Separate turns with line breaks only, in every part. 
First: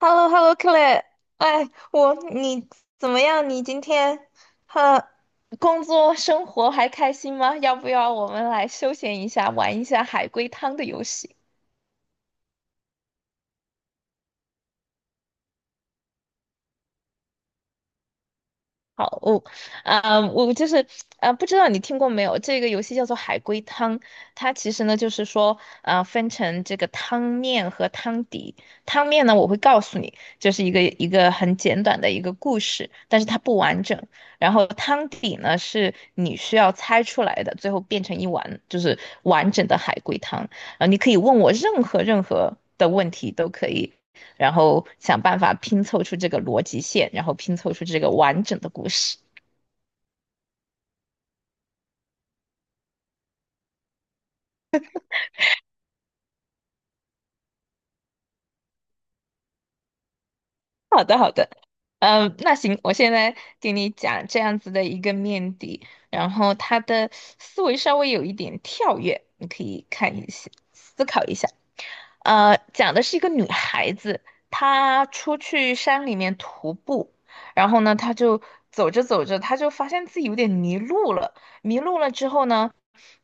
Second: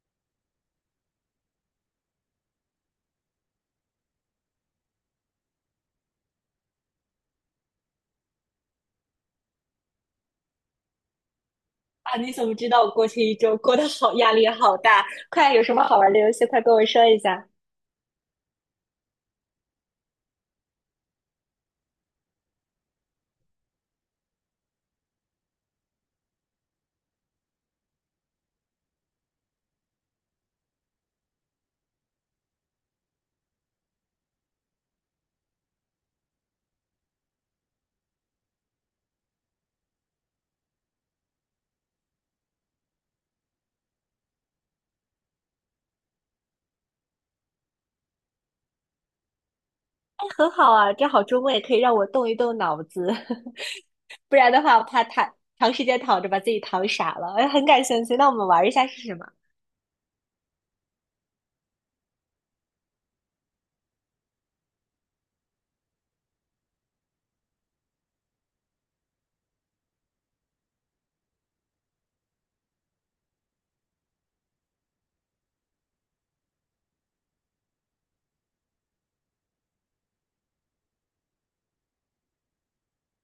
h e l l o h e l l o c l a 哎，你怎么样？你今天，哈，工作生活还开心吗？要不要我们来休闲一下，玩一下海龟汤的游戏？
你怎么知道我过去一周过得好，压力好大？快，有什么好玩的游戏，快跟我说一下。
好，我就是，不知道你听过没有？这个游戏叫做海龟汤。它其实呢就是说，啊，分成这个汤面和汤底。汤面呢，我会告诉你，就是一个很简短的一个故事，但是它不完整。然后汤底呢，是你需要猜出来的，最后变成一碗就是完整的海龟汤。啊，你可以问我任何的问题都可以，然后想办法拼凑出这个逻辑线，然后拼凑出这个完整的故事。
很好啊，正好周末也可以让我动一动脑子，不然的话，我怕躺长时间躺着把自己躺傻了。哎，很感兴趣，那我们玩一下是什么？
好的，嗯，那行，我现在给你讲这样子的一个面的，然后他的思维稍微有一点跳跃，你可以看一下，思考一下。讲的是一个女孩子，她出去山里面徒步，然后呢，她就走着走着，她就发现自己有点迷路了。迷路了之后呢，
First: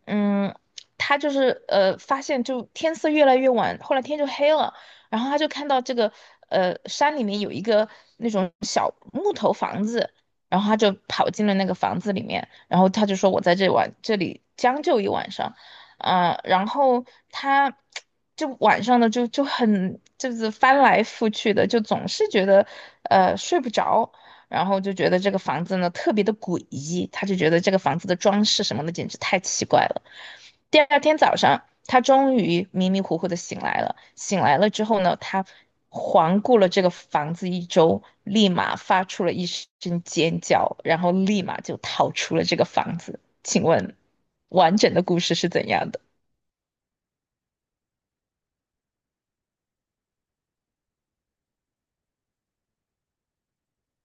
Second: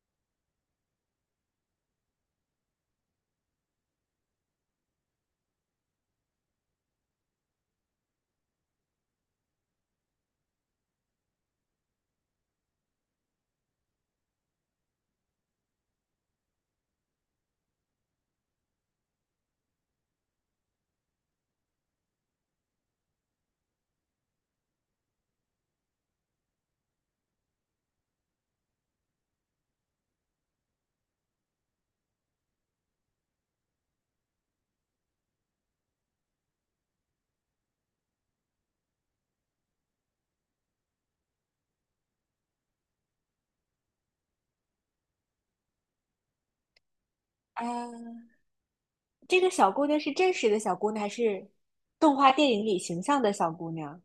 嗯，他就是发现就天色越来越晚，后来天就黑了，然后他就看到这个山里面有一个那种小木头房子，然后他就跑进了那个房子里面，然后他就说我在这晚这里将就一晚上。然后他就晚上呢就很就是翻来覆去的，就总是觉得睡不着，然后就觉得这个房子呢特别的诡异，他就觉得这个房子的装饰什么的简直太奇怪了。第二天早上，他终于迷迷糊糊的醒来了。醒来了之后呢，他环顾了这个房子一周，立马发出了一声尖叫，然后立马就逃出了这个房子。请问，完整的故事是怎样的？
啊，这个小姑娘是真实的小姑娘，还是动画电影里形象的小姑娘？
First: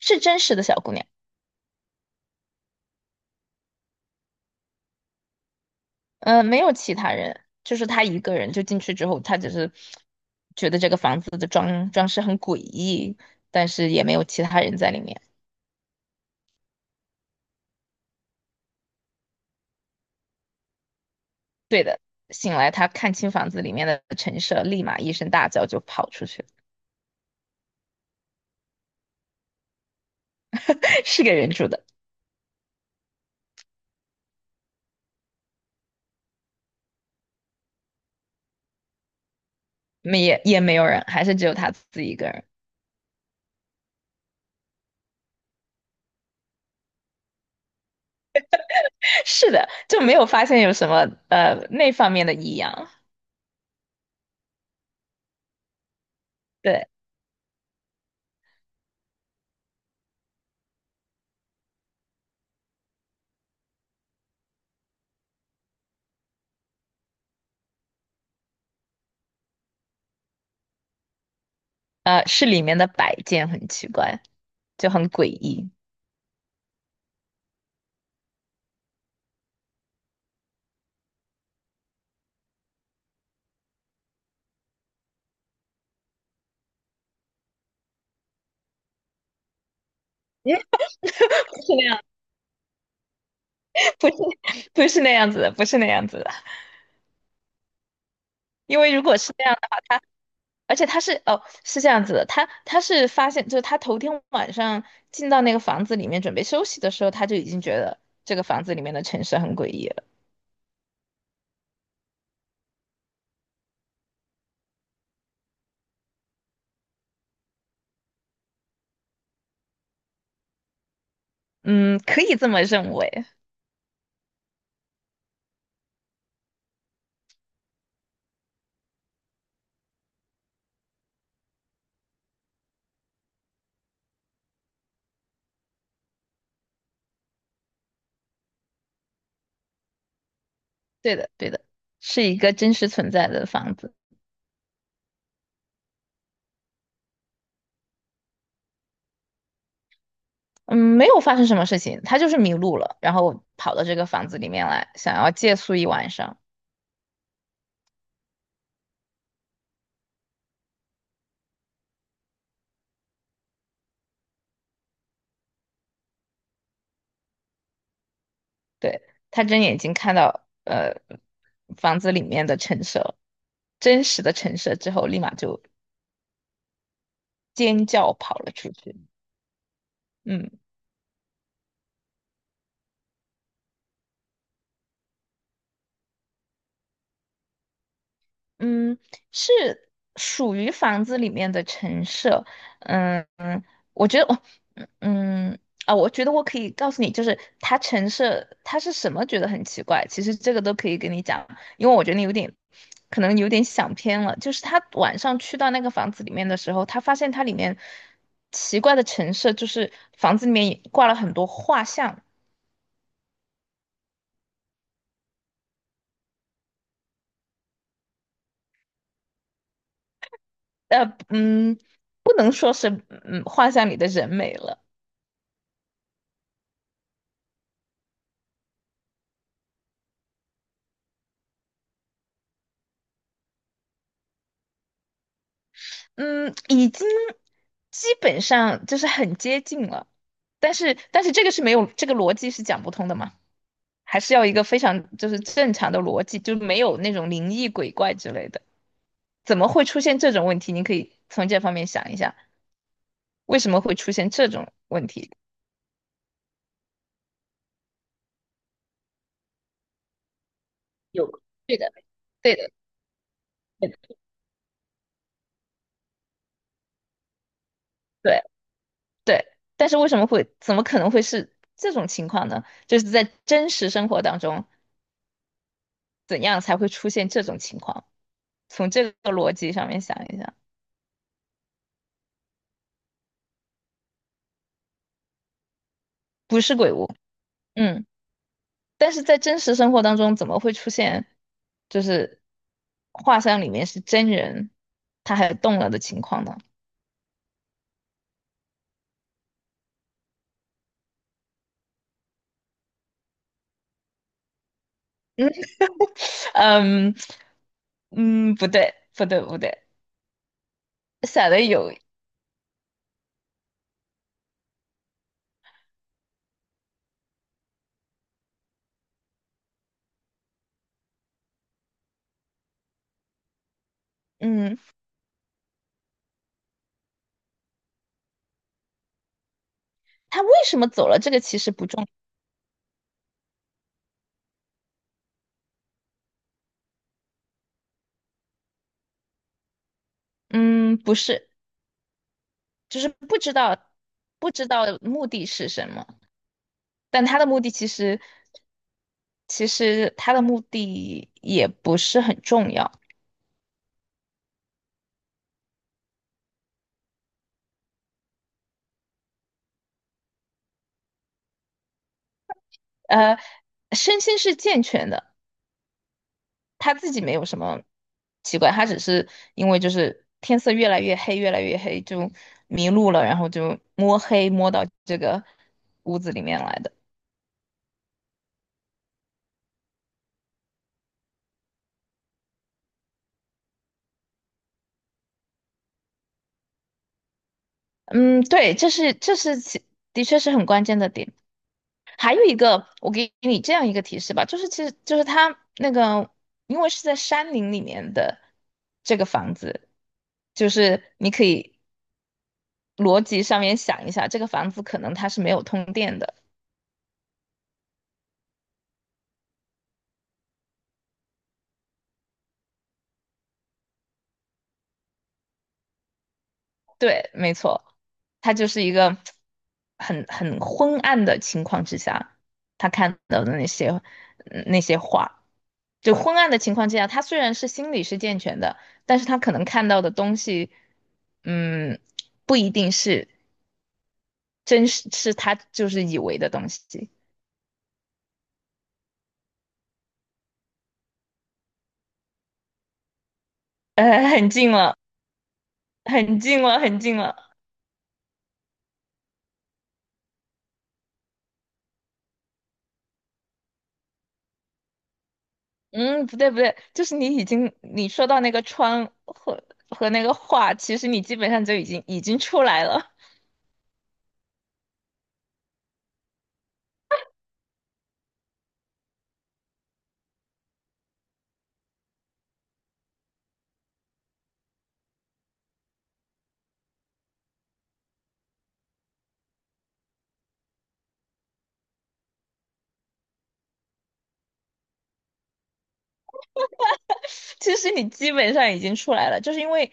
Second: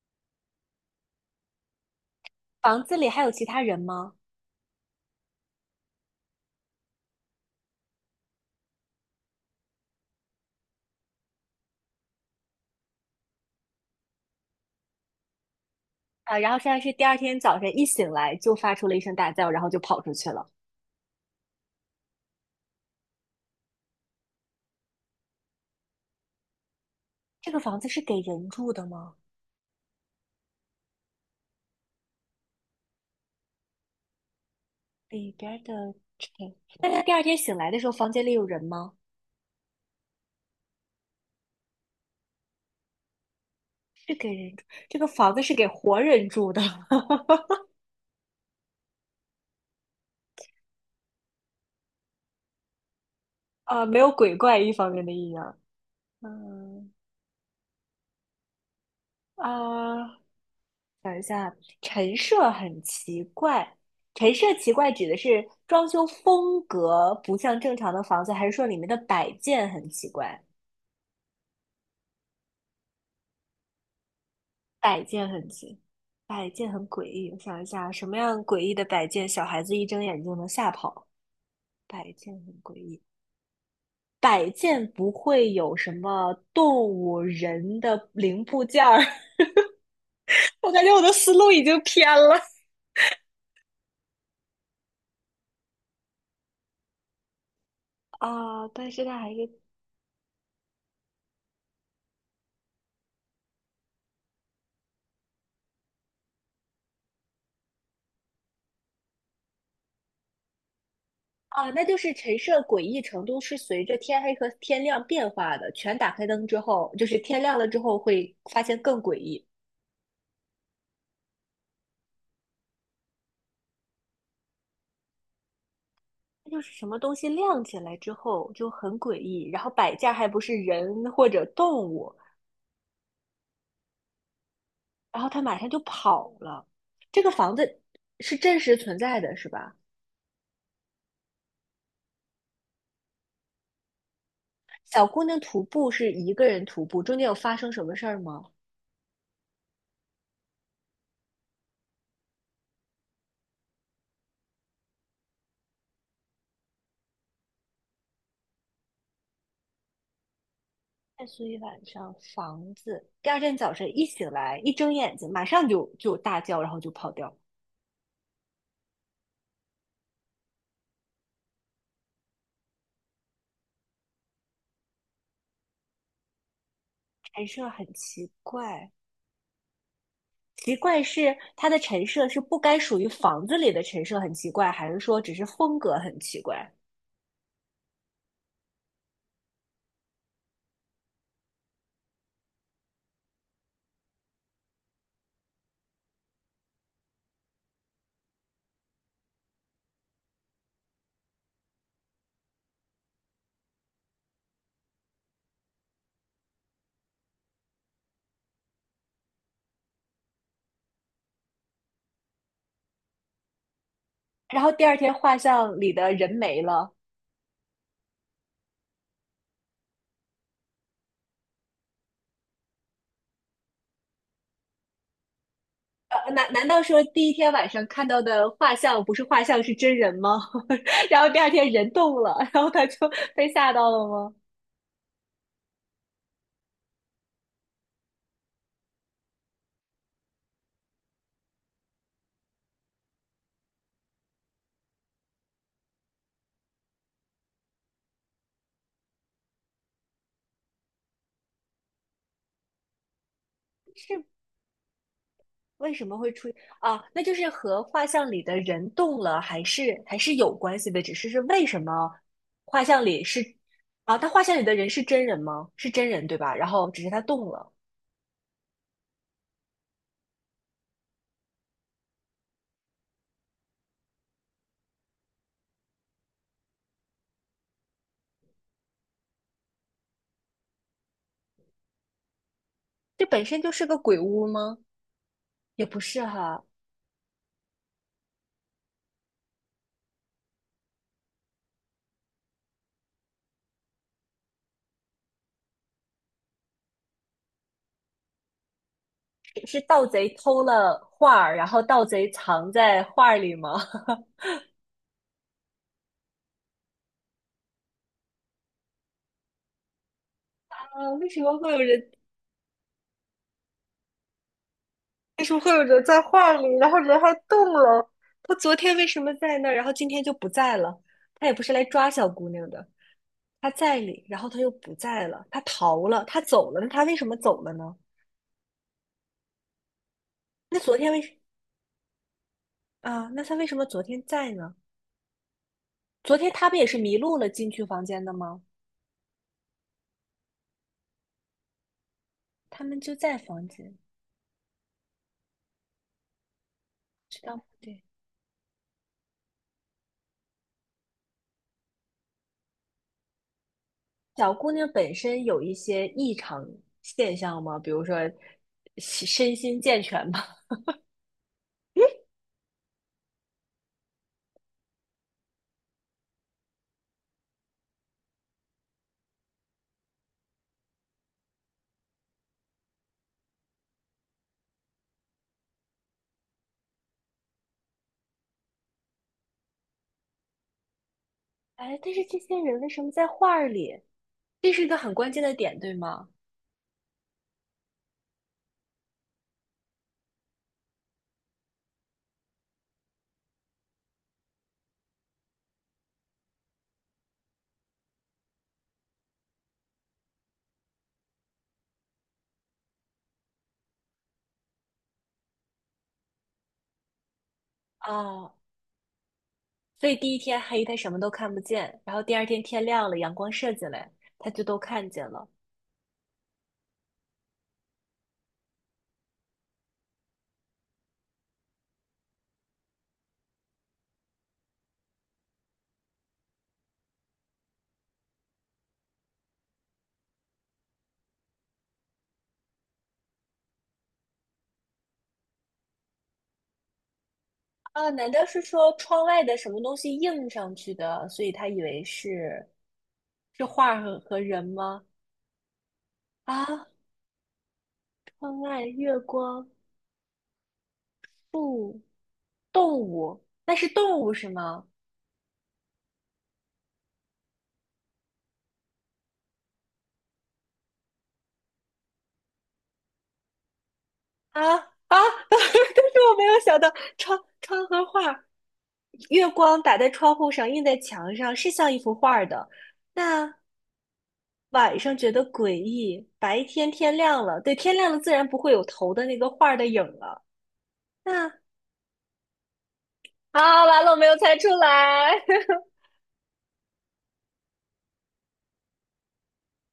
是真实的小姑娘。
房子里还有其他人吗？
没有其他人，就是他一个人就进去之后，他只是觉得这个房子的装饰很诡异，但是也没有其他人在里面。
然后现在是第二天早晨一醒来就发出了一声大叫，然后就跑出去了。
对的，醒来他看清房子里面的陈设，立马一声大叫就跑出去。
这个房子是给人住的吗？
是个人住的。
里边儿的尘。那他第二天醒来的时候，房间里有人吗？
没也也没有人，还是只有他自己一个人。
是给人住，这个房子是给活人住的，
是的，就没有发现有什么那方面的异样。
啊，没有鬼怪一方面的阴阳。
对，
嗯啊，陈设很奇怪，陈设奇怪指的是装修风格不像正常的房子，还是说里面的摆件很奇怪？
是里面的摆件很奇怪，就
摆
很诡
件很
异。
奇，摆件很诡异。我想一下，什么样诡异的摆件，小孩子一睁眼就能吓跑？摆件很诡异。摆件不会有什么动物、人的零部件儿。我感觉我的思路已
不是
经
那样，
偏了。
不是不是那样子的，不是那样子的。
啊，
因
但
为如
是
果
它
是
还
这
是
样的话，而且他是，哦，是这样子的，他是发现就是他头天晚上进到那个房子里面准备休息的时候，他就已经觉得这个房子里面的陈设很诡异了。
啊，那就是陈设诡异程度是随着天黑和天亮变化的。全打开灯之后，就是天亮了之后会发现更诡异。
嗯，可以这么认为。
那就是什么东西亮起来之后就很诡异，然后摆件还不是人或者动物，然后它马上就跑了。这个房子是真实存在的，是吧？
对的，对的，是一个真实存在的房子。
小姑娘徒步是一个人徒步，中间有发生什么事儿吗？
嗯，没有发生什么事情，他就是迷路了，然后跑到这个房子里面来，想要借宿一晚上。
在所以晚上房子，第二天早晨一醒来，一睁眼睛马上就大叫，然后就跑掉。
对，他睁眼睛看到房子里面的陈设，真实的陈设之后，立马就
陈设
尖
很
叫
奇
跑了出
怪，
去。嗯
奇怪是它的陈设是不该属于房子里的陈设很奇怪，还是说只是风格很奇怪？
嗯，是属于房子里面的陈设。嗯嗯，我觉得我嗯啊，我觉得我可以告诉你，就是它陈设它是什么，觉得很奇怪。其实这个都可以跟你讲，因为我觉得你有点可能有点想偏了。就是他晚上去到那个房子里面的时候，他发现它里面奇怪的陈设，就是房子里面挂了很多画像。
然后第二天画像里的人没了，
呃，嗯，不能说是画像里的人美了。
难道说第一天晚上看到的画像不是画像是真人吗？然后第二天人动了，然后他就被吓到了吗？
嗯，已经基本上就是很接近了，但是这个是没有，这个逻辑是讲不通的嘛，还是要一个非常就是正常的逻辑，就没有那种灵异鬼怪之类的，怎么会出现这种问题？你可以从这方面想一下，为什么会出现这种问题？
为什么会出啊？那就是和画像里的人动了，还是有关系的，只是
有，
为
对
什
的，
么
对的，
画像里是
对
啊？
的，
他画像里的人是真人吗？是真人对吧？然后只是他动了，
对对，但是为什么会，怎么可能会是这种情况呢？就是在真实生活当中，怎样才会出现这种情况？从这个逻辑上面想一想。
这本身就是个鬼屋吗？也不是
不
哈，
是鬼屋，嗯，但是在真实生活当中，怎么会出现就是画像里面是真人，他还动了的情况呢？
是盗贼偷了画儿然后盗贼藏在画儿里吗？
嗯嗯，不对不对不对，
啊，为什
想
么
的
会有
有，
人？为什么会有人在画里，然后人还动了？他昨天为什么在那儿，然后今天就不在了？他也不是来抓小姑娘的。他在里，然后他又
嗯，
不在了，他逃了，他走了，那他为什么走了呢？
他为什
那
么
昨
走
天
了？
为
这
什
个其实不重。
啊？那他为什么昨天在呢？昨天他不也是迷路了进去房间的吗？
嗯，不是，
他们
就是
就在房间，
不知道目的是什么。但他
知
的
道
目
不
的其
对。
实，其实他的目的也不是很重要。
小姑娘本身有一些异常现象吗？比如说身心健全吗？
呃，身心是健全的，他自己没有什么奇怪，他只是因为就是天色越来越黑，越来越黑就迷路了，然后就摸黑摸到这个屋子里面来的。
哎，但是这些人为什么在画儿里？这是一个很关键的点，对吗？
嗯，对，这是这是其的确是很关键的点。还有一个，我给你这样一个提示吧，就是其实就是他那个，因为是在山林里面的这个房子，就是你可以逻辑上面想一下，这个房子可能它是没有通电的。
啊，所以第一天黑，他什么都看不见，然后第二天天亮了，阳光射进来，他就都看见了。
对，没错，它就是一个很昏暗的情况之下，他看到的那些画。就昏暗的情况之下，他虽然是心理是健全的，但是他可能看到的东西，嗯，不一定是真是是他就是以为的东西。
啊，难道是说窗外的什么东西映上去的，所以他以为是是画和和
很
人
近了，
吗？
很近了，
啊，
很近了。
窗外月光不动物，那是动物是吗？
嗯，不对不对，就是你已经你说到那个窗和那个画，其实你基本上就已经出来了。
啊啊，但是我没有想到窗和画月光打在窗户上，映在墙上，是像一幅画儿的。那晚上觉得诡异，白天天亮了，对，天亮了自然不会有头的那个画儿的影了。那啊，完了，我没有猜出来。
其实你基本上已经出来了，就是因为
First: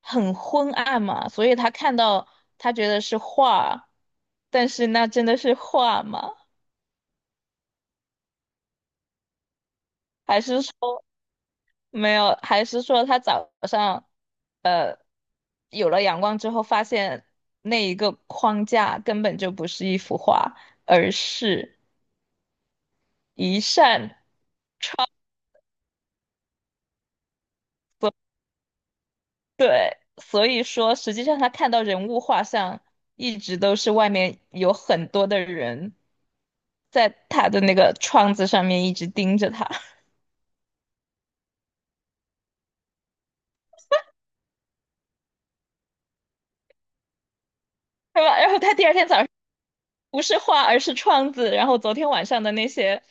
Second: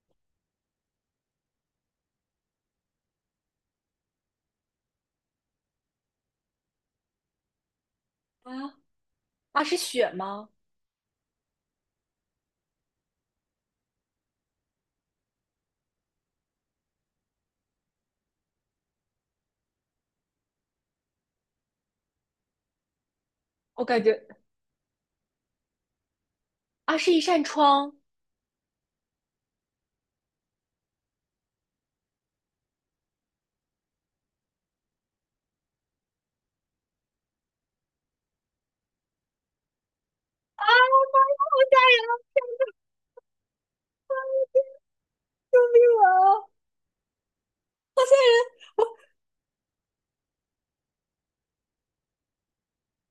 很昏暗嘛，所以他看到他觉得是画，但是那真的是画吗？
啊啊，是雪
还
吗？
是说没有？还是说他早上有了阳光之后，发现那一个框架根本就不是一幅画，而是一
我感觉
扇窗。
啊，是一扇窗。
所所以说，实际上他看到人物画像，一直都是外面有很多的人在他的那个窗子上面一直盯着他。对吧？然后他第二天早上不是画，而是窗子。然后昨天晚上的那些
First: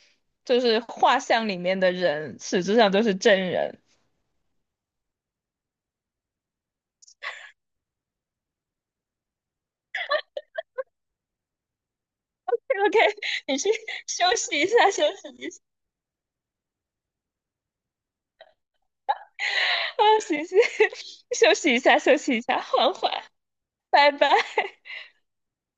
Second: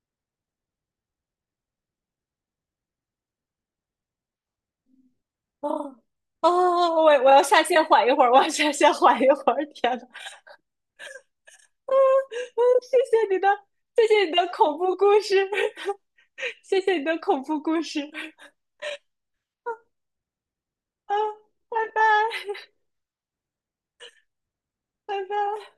就是画像里面的人，实质上都是真人。
哦哦，我要下线缓一会儿，我要下线缓一会儿。天呐，啊，嗯，谢
OK，
谢你的，
你去
谢谢你
休
的
息一
恐
下，
怖
休
故
息
事，
一下。
谢谢你的恐怖故事。
啊，行行，
啊，
休息
拜
一下，
拜，
休息一下，缓缓，拜拜。
拜拜。